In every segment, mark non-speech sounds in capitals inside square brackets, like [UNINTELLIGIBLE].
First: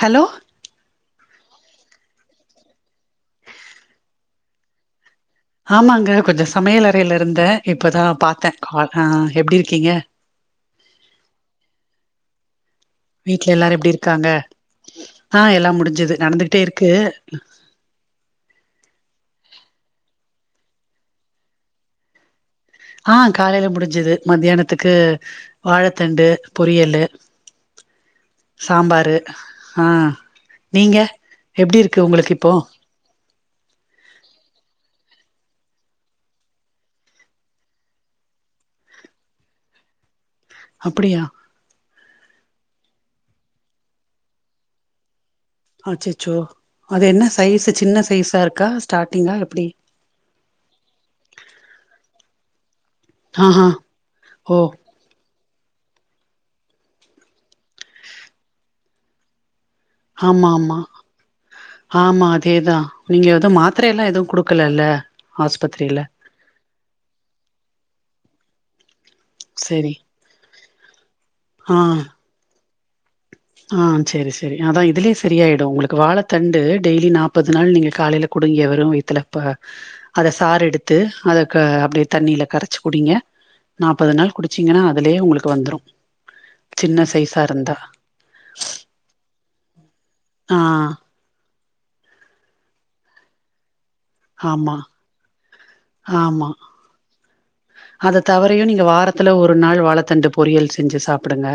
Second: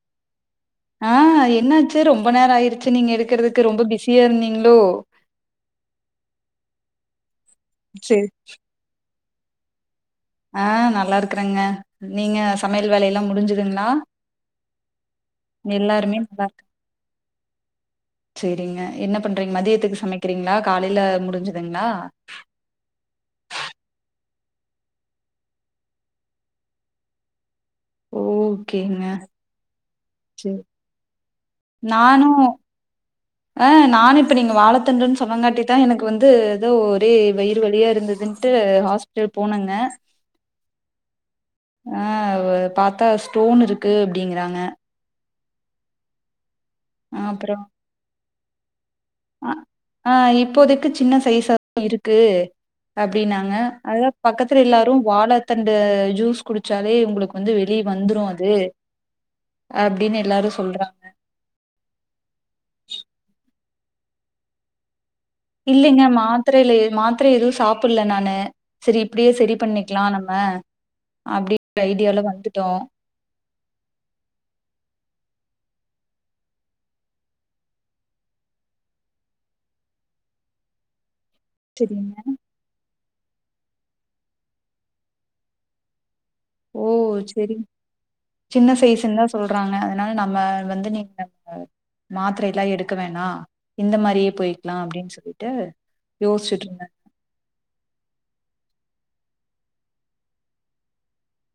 Hello ஆஹ் என்ன ஆச்சு ரொம்ப நேரம் ஆயிருச்சு நீங்க எடுக்கறதுக்கு ரொம்ப பிஸியா இருந்தீங்களோ ஆமாங்க கொஞ்சம் சமையல் அறையில இருந்த இப்போதா சேரி பாத்தேன் கால் எப்டி இருக்கீங்க ஆஹ் நல்லா இருகறங்க நீங்க சமையல் வேலையெல்லா வீட்டு்ல எல்லாரும் முடிஞ்சுதுங்களா எப்படி இருக்காங்க ஆஹ் எல்லாம் முடிஞ்சுது எல்லாருமே நல்லா நடந்துகிட்டே இருக் இருக்கு சேரிங்க என்ன பண்றீங்க மதியத்துக்கு சமைக்கிறீங்களா காலையில முடிஞ்சுதுங்களா ஆஹ் காலையில முடிஞ்சது மத்தியானத்துக்கு வாழைத்தண்டு பொரியலூ ஓகேங்க சாம்பாரு ஆஹ் சேரி நீங்க எப்படி இருக்கு உங்களுக்கு இப்போ ஆஹ் நானும் இப்ப நீங்க வாழத்தண்டு சொன்னாகா காட்டி தா எனக்கு வந்து ஏதோ ஒரே வயிறு வழியா இருந்ததுட்டு ஹாஸ்பிட்டல் போனுங்க அப்புடியா ஆங் பாத்தா ஸ்டோனுருக்கு அப்டிங்கிறாங்க அச்ச ச்சோ அது என்ன சைஸ சின்ன சைஸாருக்க காஸ்ட் அ் ஆங் இப்போதைகு சின்ன சைஸ் தா இருக்கு ககு அப்டினாங்க ஆஹா அதான் ஓ பக்கத்துல எல்லாரும் வாழத் தண்டு ஜூஸ் குடிச்சாலே உங்களுக்கு வந்து வெளிய வந்துரும் அது அப்டின்னு ஆமா எல்லாரும் ஆமா சொல்றாங்க. ஆமா அதேதான் நீங்க எதோ மாத் த்திர எல்லாம் எதும் குடுக்கலல்ல ஆஸ்பத்திரில இல்லைங்க மாத்திரில மாத்திர எதுவும் சாப்புல்ல நானு சரி இப்டியே சரி செரி பண்ணிக்கலாம் நம்ம அப்படி ஆ ஹ ஐடியாவாலாம் வந்துட்டோம் ஆ செரி செரி அதான் இதுலயே சரியாயிடும் உங்களுக்கு வாழ தண்டு டெய்லி நாப்பது நாள் நீங்க காலைல குடிங்க வெரும் வயத்துல அத சாறு எடுத்து அதுக்கு அப்டியே சரிங்க. தண்ணில கரச்சு குடிங்க நாப்பது நாள் குடிச்சீங்கன்னா அதுலயே உங்களுக்கு வந்துரும் ஓ! சின்ன சைசா சரி. இருந்தா சின்ன சைசஸ்ு ன்னு தான் சொல்றாங் ங்க ன நம்ம ஆ வந்து நீங்க [UNINTELLIGIBLE] மாத்திரை எல்லாம் எடுக்க வேணா இந்த மாதிரியே ஆமா போயிக்கலாம் அப்டின்னு சொல்லிட்டு ஆமா யோசிச்சுட்டு இருந்தன் இந்த வாரத்துல ஒரு நாள் வாழைத்தண்டு பொரியல் செஞ்சு சாப்பிடுங்க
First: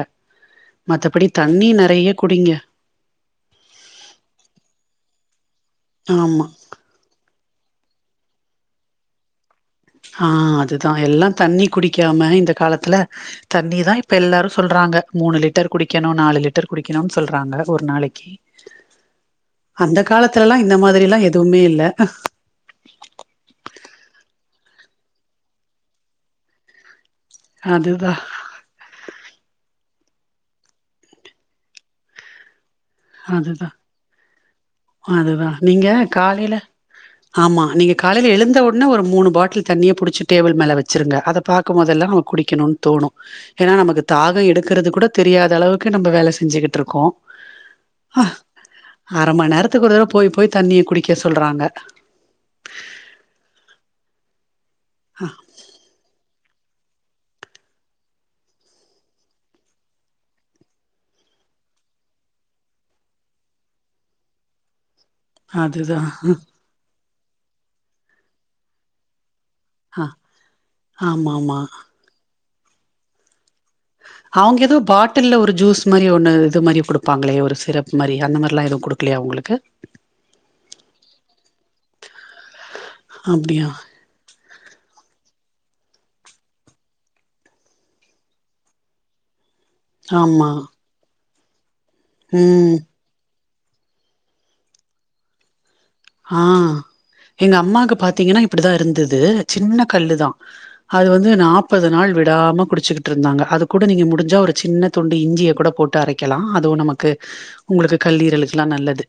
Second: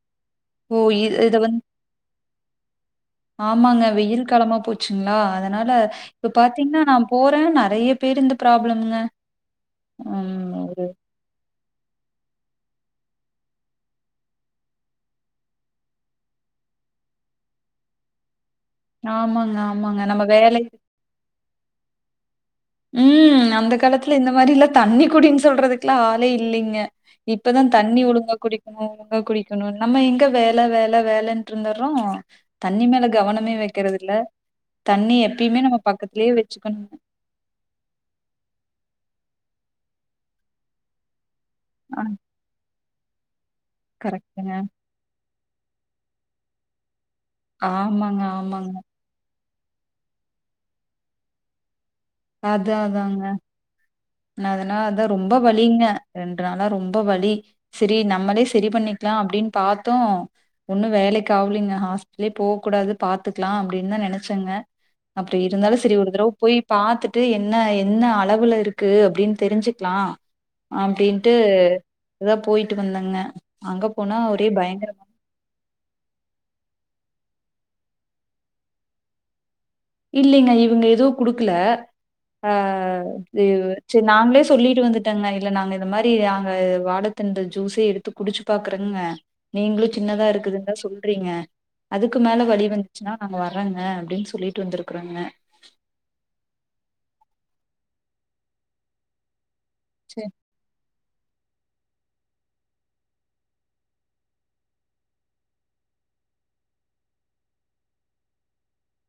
ஓ! இ மத்தபடி இத வந்து தண்ணி நறையக் குடிங்க ஆமாங்க வெயில் காலமா போச்சுங்களா அதன் அதனால இப்ப ஆமா பாத்தீகன்னா நான் போறேன் ந நறைய பேரு இந்த ப்ராப்ளம்ங்க ஆ ம். ஒரு அதுதான் எல்லாம் தண்ணி குடிக்காம இந்த காலத்துல தண்ணி தான் இப்ப எல்லாரும் சொல்றாங்க மூணு லிட்டர் குடிக்கணும் நாலு லிட்டர் குடிக்கணுனு சொல்றாங்க ஒரு நாளைக்கு ஆமாங்க ஆமாங்க நம்ம வேல துவுமே இல்ல அஹ் ம் அந்த காலத்துல இந்த மாதிரிலா தண்ணி குடின் சொல்றதுக்கெல்லா ஆளே இல்லைங்க இப்பதா தண்ணி அதுதான், ஒழுங்கா குடிக்குணு நம்ப குடிக்குணுனு நம்ம எங்க வேல வேல வேலேன்ட் இருந்தர்றோ தண்ணி மேல கவனமே அதுதான், வைக்கறதில்ல தண்ணி அதுதான். எப்பயுமே நம்ம நீங்க பக்கத்திலயே காலையில வச்சுக்கணுங்க ஆமா. நீங்க காலைல எழுந்த ஒடனே ஒரு மூணு பாட்டில் தண்ணிய புடிச்சு டேபிள் மேல வச்சிருங்க அத ஆ பாக்கும்போதெல்லா நாம குடிக்குணு தோணு ஏன்னா நமக்கு தாகோ கரெக்ட்டுங்க. எடுக்கறது கூட தெரியாத் அந்த அளவுக்கு நம்ப வேல செஞ்சுகிட்ருக்கோ ஆம்மாங்க ஆம்மாங்க த்துக்கு ஒரு தடவ போய் போய் தண்ணிய குடிக்க சொல்றாங்க அத அதாங்க நா அத நா அதா ரொம்ப வலிங்க த்னாலா ரொம்ப வழி சேரி நம்மளே சேரி பண்ணிக்லா அப்டின் பாத்தோ ஒன்னு வேலைக்கு ஆவ்லைங்க ஹாஸ்பிடலே போக் கூடாது பாத்துக்கலா அப்டின்தா நெனச்சங்க அப்டி இருந்தாலு சேரி அதுதான். ஒரு தடவ போய் பாத்துட் ட்டு என்ன என்ன அளவுல இருக்கு அப்டின் தெரிஞ்சுக்கலா ஆ அப்டின்ட்டு ஆமாமா. போய்ட்டு வந்தங்க அவுங்க ஏதோ பாட்டில்ல ஒரு ஜூஸ் மாரி ஒன்னு இது மாரி கொடுக் ப்பாங்களே ஒரு சிரப் மாரி அந்த மாரிலா எதுவு குடுக்கலையா உங்குளுக்கு இல்லைங்க இவுங்க எதுவு குடுக்கல ஆஹ் து அப்டியா சேரி நாங்களே சொல்லிட்டு வந்துட்டேங்க இல்ல நாங்க இந்த மாரி நாங்க அ வாழத்தண்டடு ஜுசே எடுத்து குடிச்சு பாக்குறங்க நீங்குளு சின்னதா ஆமா இருக்குதுன் தா சொல்றீங்க அதுக்கு மேல வழி ம் வந்துச்சுனா நாம் வர்றங்க அப்டின் சொல்லிட் ட்டு வந்திருக்கறோங்க ஆஹ் எங்க அம்மாக்கு பாத்தீங்கன்னா இப்டிதா இருந்துது சின்ன சரி கல்லுதா அது வந்து நாப்பது நாள் விடாம குடிச்சுக்கிட் இருந்தாங்க அது கூட நீங்க முடிஞ்சா ஒரு சின்ன துண்டு இஞ்சிய கூட போட்டு அரைக்கலா அதுவு நமக்கு உங்குளுக்கு கல்லீரலுக்லா நல்லது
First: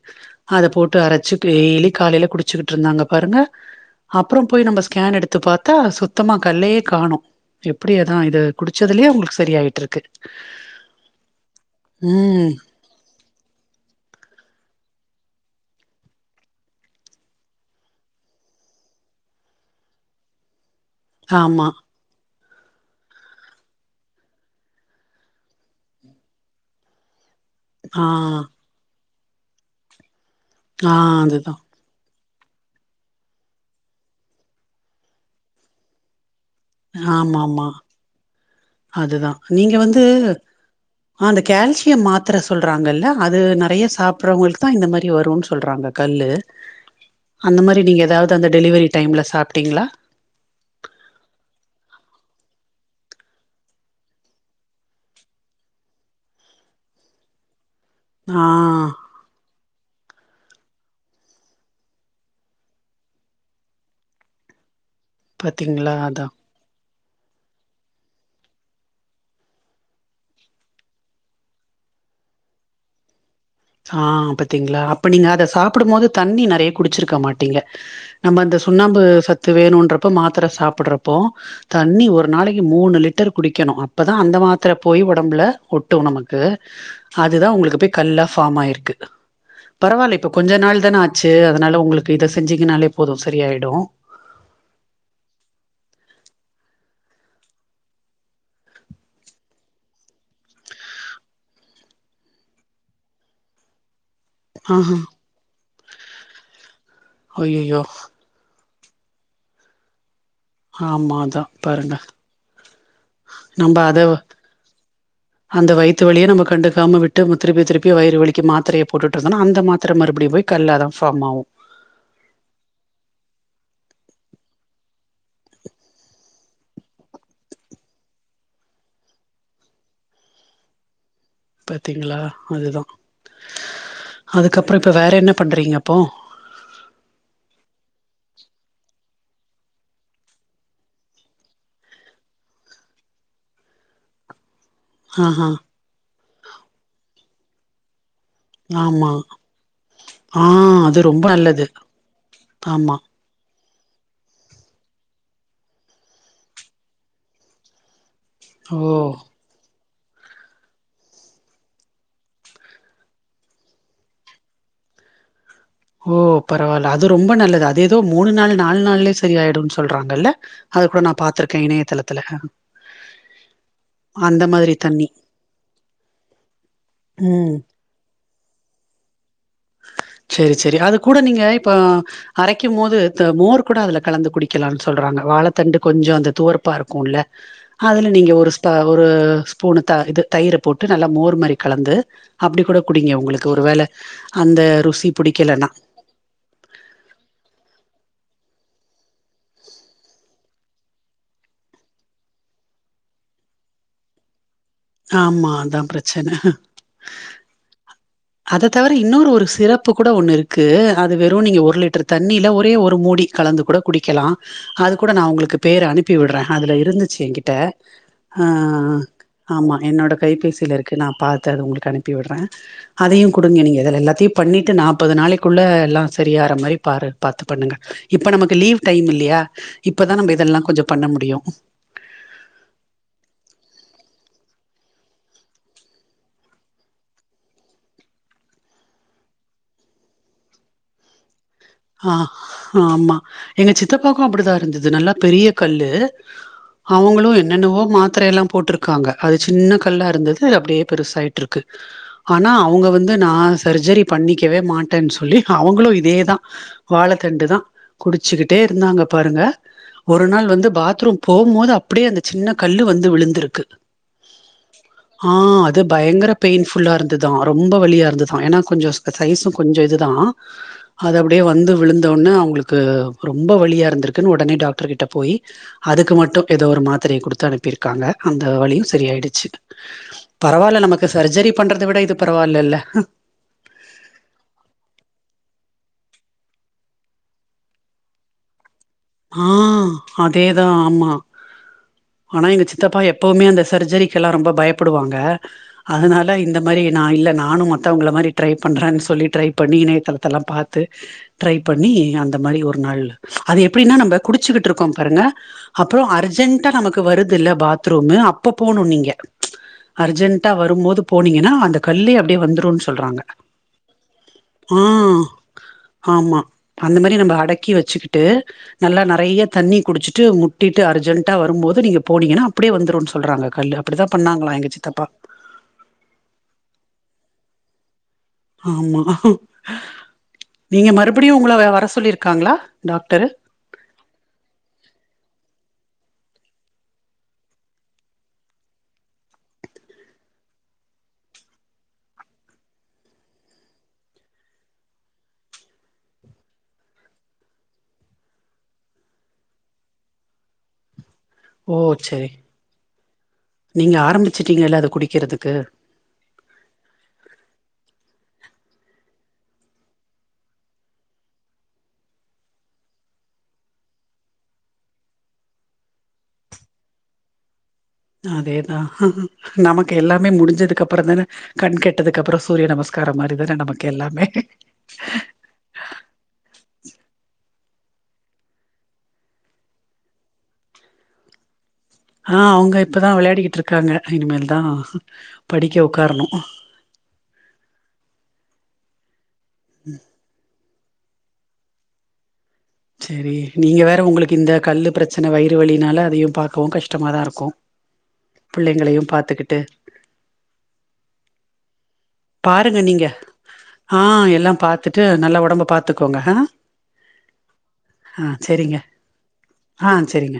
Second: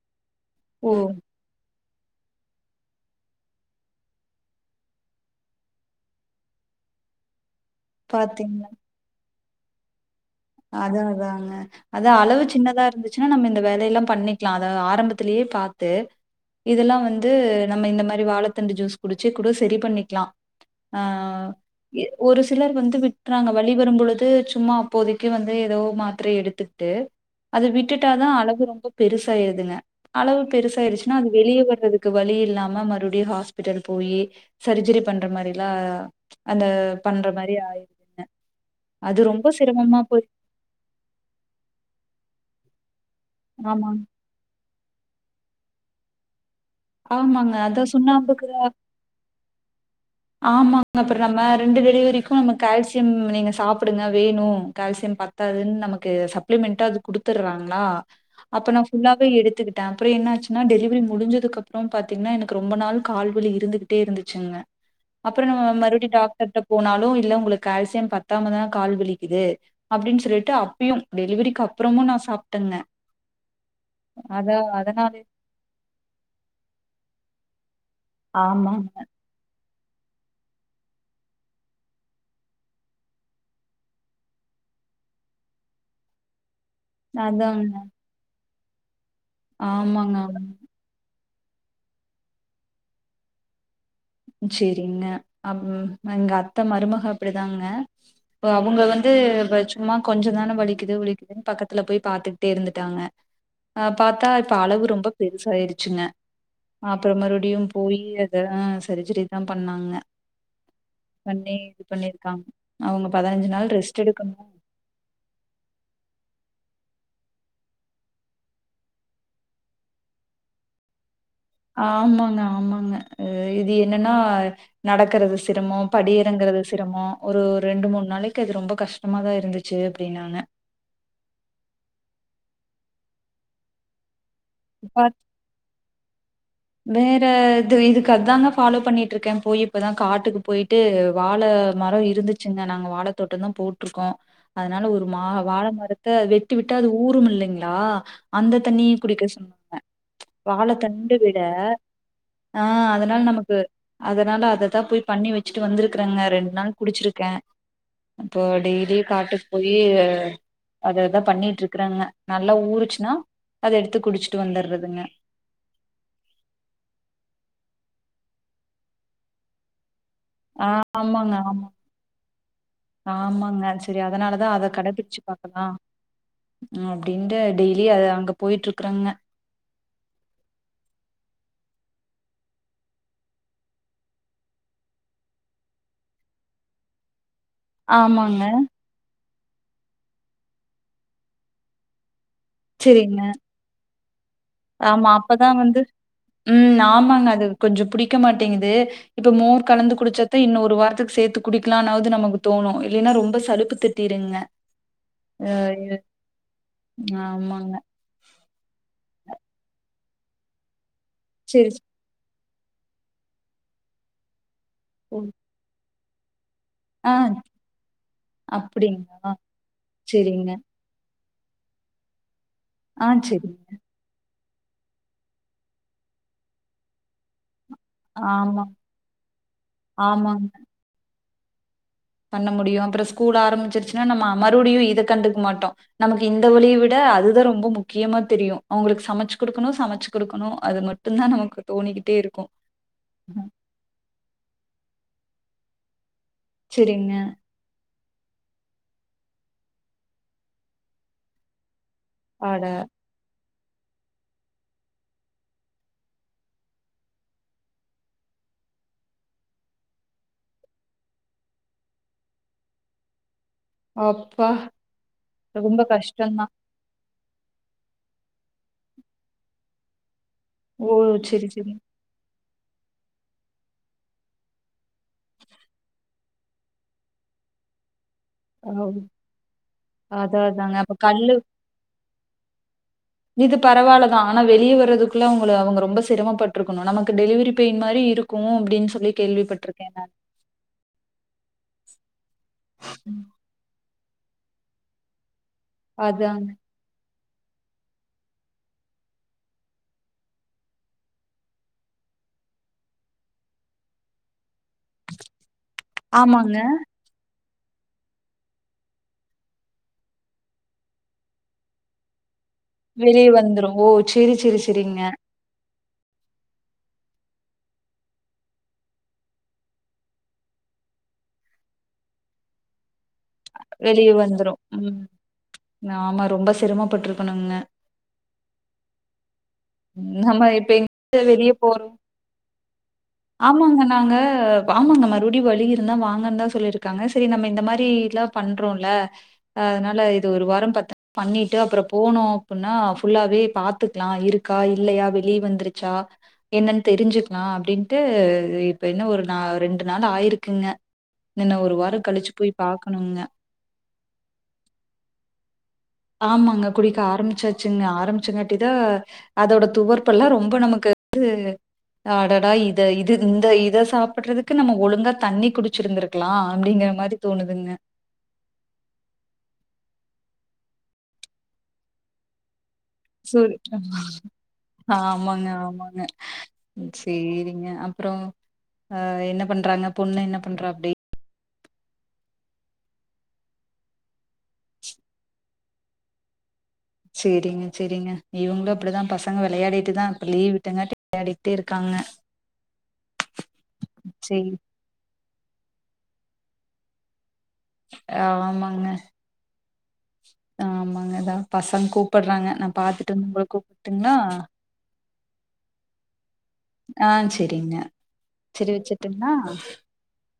அத ஓ போட்டு அரச்சு பைய்லி காலைல குடிச்சுக்கிட் இருந்தாங்க பாருங்க அப்றோ போய் நம்ம ஸ்கேன் எடுத்து பாத்தா சுத்தமா கல்லயே காணோ எப்டியதா இது குடிச்சதுலியே உங்குளுக்கு ஸ் ரெடியாயிட்டிருக்கு அததாங்க அத அளவு ம். சின்னதா இருந்துச் ச்சுன் நம்ம இந்த வேலயெல்லா பண்ணிக்லா அத ஆரம்பத்திலயே பாத்து இதெல்லா வந்து நம்ம இந்த மாரி வாழத்தண்டு ஜூஸ் குடிச்சு கூட சரி பண்ணிக்கலா ஆ ஆமா. ஆ ஒரு சிலர் வந்து விட்றாங்க வலி வரும்பொழுது சும்மா அப்போதிக் கிவந்து ஏதோ மாத்திர எடுத்துகிட்டு அது ஆ, விட்டுட்டாத அழவு ரொம்ப பெருசாயிருதுங்க அளவு ஆ பெருசாயிருச்னா அது அதுதான். வெளியே வறது க்கு வலி இல்லாம மறுபடியு ஹாஸ்பிட்டல் போயி சர்ஜரி பண்ற மாரிலா அந்த பண்ற மாரி ஆயிதுங்க அதுதா நீங்க வந்து உ அந்த கால்சியம் மாத்திர சொல் றாங்கல அது நெறய ஆமாங் சாப்றவங்களுக் தா இந்த மாரி வருனு சொல்றாங்க கல்லு ஆமாங்க அந்த மாரி அதா நீங்க ஏதாவது சுண்ணாம்புக்கு அந்த தான். டெலிவரி டைம்ல சாப் டிங்ளா ஆமாங்க அப்றோ நம்ம ரெண்டு டெலிவரிக்கு நம்ம கால்சியம் நீங்க சாப்டுங்க வேணு கால்சியம் பத்தாதுன்னு நமக்கு சப்ளிமெண்டா அது குடுத்துறாங்க லா ஆ அப்பனா ஃபுல்லாவே எடுத்துகிட் கிட்ட அப்றோ என்னச்சுனா டெலிவரி முடிஞ்சதுக்கப்பறோ பாத்தீங்கனா எனக்கு ரொம்ப நாள் கால்வலி இருந்துக்கிட்டே இருந்துச்சுங்க அப்பறோ நம்ம பாத்தீங்களா? மறுபடி அதான். டாக்டர்ட்ட போனாலு வு இல்ல உங்களுக்கு கால்சியம் பத்தமா தா கால் வலிக்குது அப்டின் சொல்லிட்டு அப்பியு டெலிவரிக்கு அப்புறமு நா சாப்ட்டங்க ஆ பாத்தீங்களா அப்ப நீங்க அத சாப்டு போது தண்ணி நெறய குடிச்சிருக்க மாட்டீங்க நம்ம அந்த ஆமா சுண்ணாம்பு சத்து வேணு றப்ப மாத்திர சாப்புட்றப்போ தண்ணி ஒரு நாளக்கி மூணு லிட்டர் குடிக்கணு அப்பதா அந்த மாத்திர போய் ஒடம்புல ஒட்டு நமக்கு அதுதா அதாங்க உங்களுக்கு போய் கல்லா ஃபார்ம் ஆயிருக்கு ஆமாங்க பரவால்ல இப்ப ஆமா கொஞ்ச நாள் தான ஆச் சேர் அதனால உங்ளுக்கு இத செஞ்சிகனாலே போது சரியாயிடு செரிங்க அம் எங்க அத்த மருமக அப்படிதாங்க அவுங்க வந்து சும்மா கொஞ்ச தான வலிக்குது வலிக்குதுனு பக்கத்துல போய் பாத்துக்கிட்டே இருந்துட்டாங்க அப் பாத்தா இப்ப அளவு ஆஹா ரொம்ப பெருசாயிருச்சுங்க அப்றோ மறுபடியு ஐயயோ போய் அத சரிஜரி தா பண்ணாங்க ஆமாதா பண்ணி இது பாருங்க பண்ணிருக்காங்க அவங்க பதினஞ்சு நாள் நம்ப அத ரெஸ்ட் எடுக்கணு அந்த வயித்து வலியே நம்ம கண்டு காம விட்டு ம திருப்பி திருப்பி வயிறு வலிக்கு மாத்திரய போட்டுட்ருந்தோனா அந்த மாத்திர மறுபடியு போய் கல்லா தா ஃபார்ம் ஆவு ஆமாங்க ஆமாங்க இது என்னனா நடக்கறது சிரமோ படி எறங்குறது சிரமோ ஒரு ரெண்டு மூணு நாளக்கி அது ரொம்ப கஷ்டமாதா இருந்துச்சு அப்டினாங்க பாத்தீங்களா அதுதா அதுக்கப்றோ இப்ப வேற பட் என்ன பண்றீங்க அப்போ வேற இது இதுக்கு அதாங்க ஃபாலோ பண்ணிட்டு இருக்கே போய் இப்பதா காட்டுக்கு போயிட்டு வாழ மரொ இருந்துச்சுங்க நாங்க வாழ தோட்டதா போட்டுருக்கோ அதனால ஒரு மா ஆஹா வாழ மரத்த வெட் விட்டு விட்டா அது ஊரும் இல்லைங்களா அந்த தண்ணியு ஆமா குடிக்க சொன்னாங்க ஆ வாழ அது தண்டு ரொம்ப விட நல்லது ஆஹ் ஆமா அதனால நமக்கு அதனால அததா போய் பண்ணி வெச்சுட்டு வந்ருக்காங்க ரெண்டு நாள் குடிச்சிருக்கே அப்போ ஓ டெய்லி காட்டுக்கு போய் இஎ அததா பண்ணிட்டு இருக்றாங்க நல்லா ஊருச்சுனா அத எடுத்து குடிச்சுட்டு வந்தறதுங்க ஓ பரவால அது ரொம்பொ நல்லது சொல்றாங்கல்ல ஆஹ் அது கூட நா ஆமாங்க பாத்திருக்கே ஆம் இணையதளத்துல ஆமாங்க செரி அந்த அதனாலதா அத மாதிரி தண்ணி கடபிட்ச்சு பாக்கலா அப்டின்டு ம் டெய்லி அ அங்க போய்ட் இருக்றாங்க சேரி சேரி அது கூட நீங்க இப்ப அரைக்கும் போது மோர் கூட அதுல கலந்து குடிக்கலா சொல்றாங்க வாழ தண்டு கொஞ்சொ அந்த துவர்ப்பா இருக்குல அதுல நீங்க ஆமாங்க ஒரு ஸ்பா ஒரு ஸ்பூனுதா இது தயிர போட்டு நல்லா மோர் மாதரி கலந்து அப்டி கூட குடிங்க சரிங்க உங்ளுக்கு ஒரு வேல ஆமா அப்பதா வந்து உம் ஆமாங்க அது கொஞ்சொ புடிக் க மாட்டிங்குது இப்ப மோர் கலந்து குடிச்சத இன்னு ஒரு வாரத்துக் சேத்து குடிக்கலனாவது நமகு தோணு இல்லனா ரொம்ப சலுப்பு திட்டிருங்க ஆமா அதா ப்ரச்சன ஆமாங்க அத தவிர இன்னொரு ஒரு சிறப்பு கூட ஒண்ணு இருக்கு அது வெறு நீங்க சரி ஒரு லிட்டர் தண்ணில ஒர் ஒரே ஒரு மூடி கலந்து கூட குடிக்கலா அது கூட நா உங்ளுக்கு பேர் அனுப் பி விடுற அதுல ஆ இருந்துச்சு என்கிட்ட அஹ் அப்டிங்களா ஆமா என்னோட சரிங்க கைபேசில இருக்குது நா பாத் தரு உங்ளுக்கு அனுப்பி விடுறே ஆ அதையு சரிங்க குடுங்க நீங்க எதுல எல்லாத்தையு பண்ணிட்டு நாப்பது நாளைகுள்ள எல்லா செரிய ஆற மாரி பாரு பாத் பண்ணுங்க இப்ப நமக்கு ஆமா லீவ் டைம் இல்லியா இப்பதா நம்ம ஆமாங்க. இதெலா கொஞ்சொ பண்ண முடியு [INAUDIBLE] பண்ண முடியு அப்றொ ஸ்கூல் ஆரம்பிச்சிருச்சுனா நம்ம அமருவுடியு இத கண்டுக்க மாட்டோ நமக்கு இந்த வலிய விட அதுதா ரொம்ப முக்கியமா தெரியு அவங்ளுக்கு சமச்சு குடுக்கணு சமச்சு குடுக்கணு அது மட்டும்தான் நமக்கு தோணிக்கிட்டே ஆஹ் இருக்கும். ஆஹ் ஆமா ம்ஹும். எங்க சித்தப்பாகும் அப்படி தா இருந்து நல்ல பெரிய கல்லு சரிங்க. அவங்களும் என்னென்னவோ மாத்த பத்திரைய எல்லாம் போட்டிருக்காங்க அது சின்ன கல்லாக இருந்தது அப்படியே பெருசாயிட்டு இருக்கு ஆனா அட! அவங்க வந்து நா சர்ஜரி பண்ணிக்கவே மாட்டேன்னு சொல்லி அவங்களும் இதே தா வாழத்தண்டு தான் குடிச்சுக்கிட்டே இருந்தாங்க பாருங்க ஒரு நாள் வந்து பாத்ரூம் போகும்போது அப்படியே அந்த சின்ன கல்லு வந்து விழுந்துருக்கு அப்பா! ஆஹ் அது ரொம்ப பயங்கர கஷ்டம் தான். பெயின்புல்லா இருந்து இதுதான் ரொம்ப வலியா இருந்து தான் ஏன்னா கொஞ்சம் சைஸும் கொஞ்சம் இதுதான் ஓ! அது அப்படியே சரி, சரி. வந்து விழுந்தோன்னே அவங்களுக்கு ரொம்ப வலியா இருந்திருக்குன்னு உடனே டாக்டர் கிட்ட போய் அதுக்கு மட்டும் மட்டும் ஏதோ ஒரு மாத்திரையை கொடுத்து அனுப்பியிருக்காங்க அந்த ஓ! வலியும் சரி ஆயிடுச்சு அதான் அதாங்க. பரவாயில்ல அப்ப நமக்கு கல்லு சர்ஜரி பண்றத விட இது பரவாலெல்ல இது பரவாயில்ல தான் ஆனா வெளியே வரதுக்குள்ள அவங்கள அவங்கொ ரொம்ப சிரமப்பட்டிருக்கணும் நமக்கு டெலிவரி பெயின் மாதிரி இருக்கும் அப்படின்னு சொல்லி கேள்விப்பட்டுருக்கேன் ஆஹ் நானு. அதேதான் ஆமா ஆனா எங்க சித்தப்பா எப்பவுமே அந்த சர்ஜரி எல்லாம் ரொம்ப பயப்படுவாங்க அதனால அதாங்க. இந்த மாதிரி நான் இல்ல நானும் மத்தவங்கள மாதிரி ட்ரை பண்றே சொல்லி ட்ரை பண்ணி இணையதளத்தெல்லாம் பார்த்து ட்ரை பண்ணி அந்த மாதிரி ஒரு நாள் அதே எப்டினா நம்ம குடிச்சுட்டு இருக்கும் பாருங்க அப்புறம் ஆமாங்க. அர்ஜண்டா நமக்கு வருது இல்ல பாத்ரூம் அப்ப போனும் நீங்க அர்ஜென்டா வரும்போது போனீங்கன்னா அந்த கல்லே அப்படியே வந்துடும் வெளியே வந்துரும் ஓ சரி சரி ஆ சரிங்க ஆமா அந்த மாதிரி நம்ம அடக்கி வச்சுக்கிட்டு நல்லா நிறைய தண்ணி குடிச்சுட்டு முட்டிட்டு அர்ஜென்டா வரும்போது நீங்க போனீங்கன்னா அப்படியே வந்துடும் வெளியே வந்துரும் உம் நாம ரொம்ப சிரம பட்ருக்கோம் ண்ணுங்க ஆமா நம்ம இப்ப நீங்க எங்க மறுபடியு வெளியே உங்கள வர போறோம் சொல்லிருக்காங்களா டாக்டரு ஆமாங்க நாங்க ஆமாங்க மறுபடியும் வழி இருந்தா வாங்க தான் சொல்லியிருக்காங்க சரி நம்ம இந்த மாதிரி எல்லாம் பண்றோம்ல அதனால இது ஒரு வாரம் பத்து பண்ணிட்டு அப்புறம் போனோம் அப்படின்னா ஃபுல்லாவே பாத்துக்கலாம் இருக்கா இல்லையா வெளியே வந்துருச்சா என்னன்னு தெரிஞ்சுக்கலாம் அப்படின்ட்டு இப்ப என்ன ஒரு நா ரெண்டு நாள் ஆயிருக்குங்க இன்னு ஒரு ஓ வாரம் செரி கழிச்சு போயி் பாக்கணுங்க நீங்க ஆரம்பிச்சட்டீங்கல்ல அத குடிக்கிறதுக்கு ஆமாங்க குடிக்க ஆரம்பிச்சாச்சுங்க ஆரம்பிச்சுங்காட்டிதான் அதோட துவர்ப்பெல்லாம் ரொம்ப நமக்கு வந்து அடடா இத இது இந்த இதை சாப்பிடுறதுக்கு நம்ம ஒழுங்கா தண்ணி குடிச்சிருந்திருக்கலாம் அப்படிங்கிற மாதிரி தோணுதுங்க அதேதான்ஹ நமக்கு எல்லாமே முடிஞ்சதுக்கு அப்புறம் தானே கண் கெட்டதுக்கு அப்புறம் சூரிய நமஸ்கம் சோ ஆமாங்க ஆமாங்க சரிங்க அப்புறோ அஹ் என்ன பண்றாங்க பொண்ணு என்ன பண்றாப்டி ஆஹ் அவங்க இப்பதா விளையாடிட்ருக்காங்க இனிமேல் தா படிக்க உக்காரனு சேரிங்க சேரிங்க இவங்களு அப்படிதா பச விளையாடிட்டு தா இப்ப லீவ் தெனாட்டி விளையாடிட்டே இருக்காங்க செரி நீங்க வேற உங்ளுக்கு சரி. இந்த கல்லு பிரச் சின்ன வயிறு வலினால அதையு பாக்கவு கஷ்டமா தா இருக்கு ஆமாங்க பிள்ளைங்களையு பாத்துக்கிட்டு ஆமாங்கதா பசங்க கூப் கூப்றாங்க நா பாருங்க பாத்துட்டு வந்து உங்கள கூப்ட்டுங்ளா டு நல்லா ஒடம்ப பாத்துக்கோங்க ஆ ஆஹ் செரிங்க ஆ செரி செரிங்க வெச்சுருட்டுங்ளா ஆ செரிங்க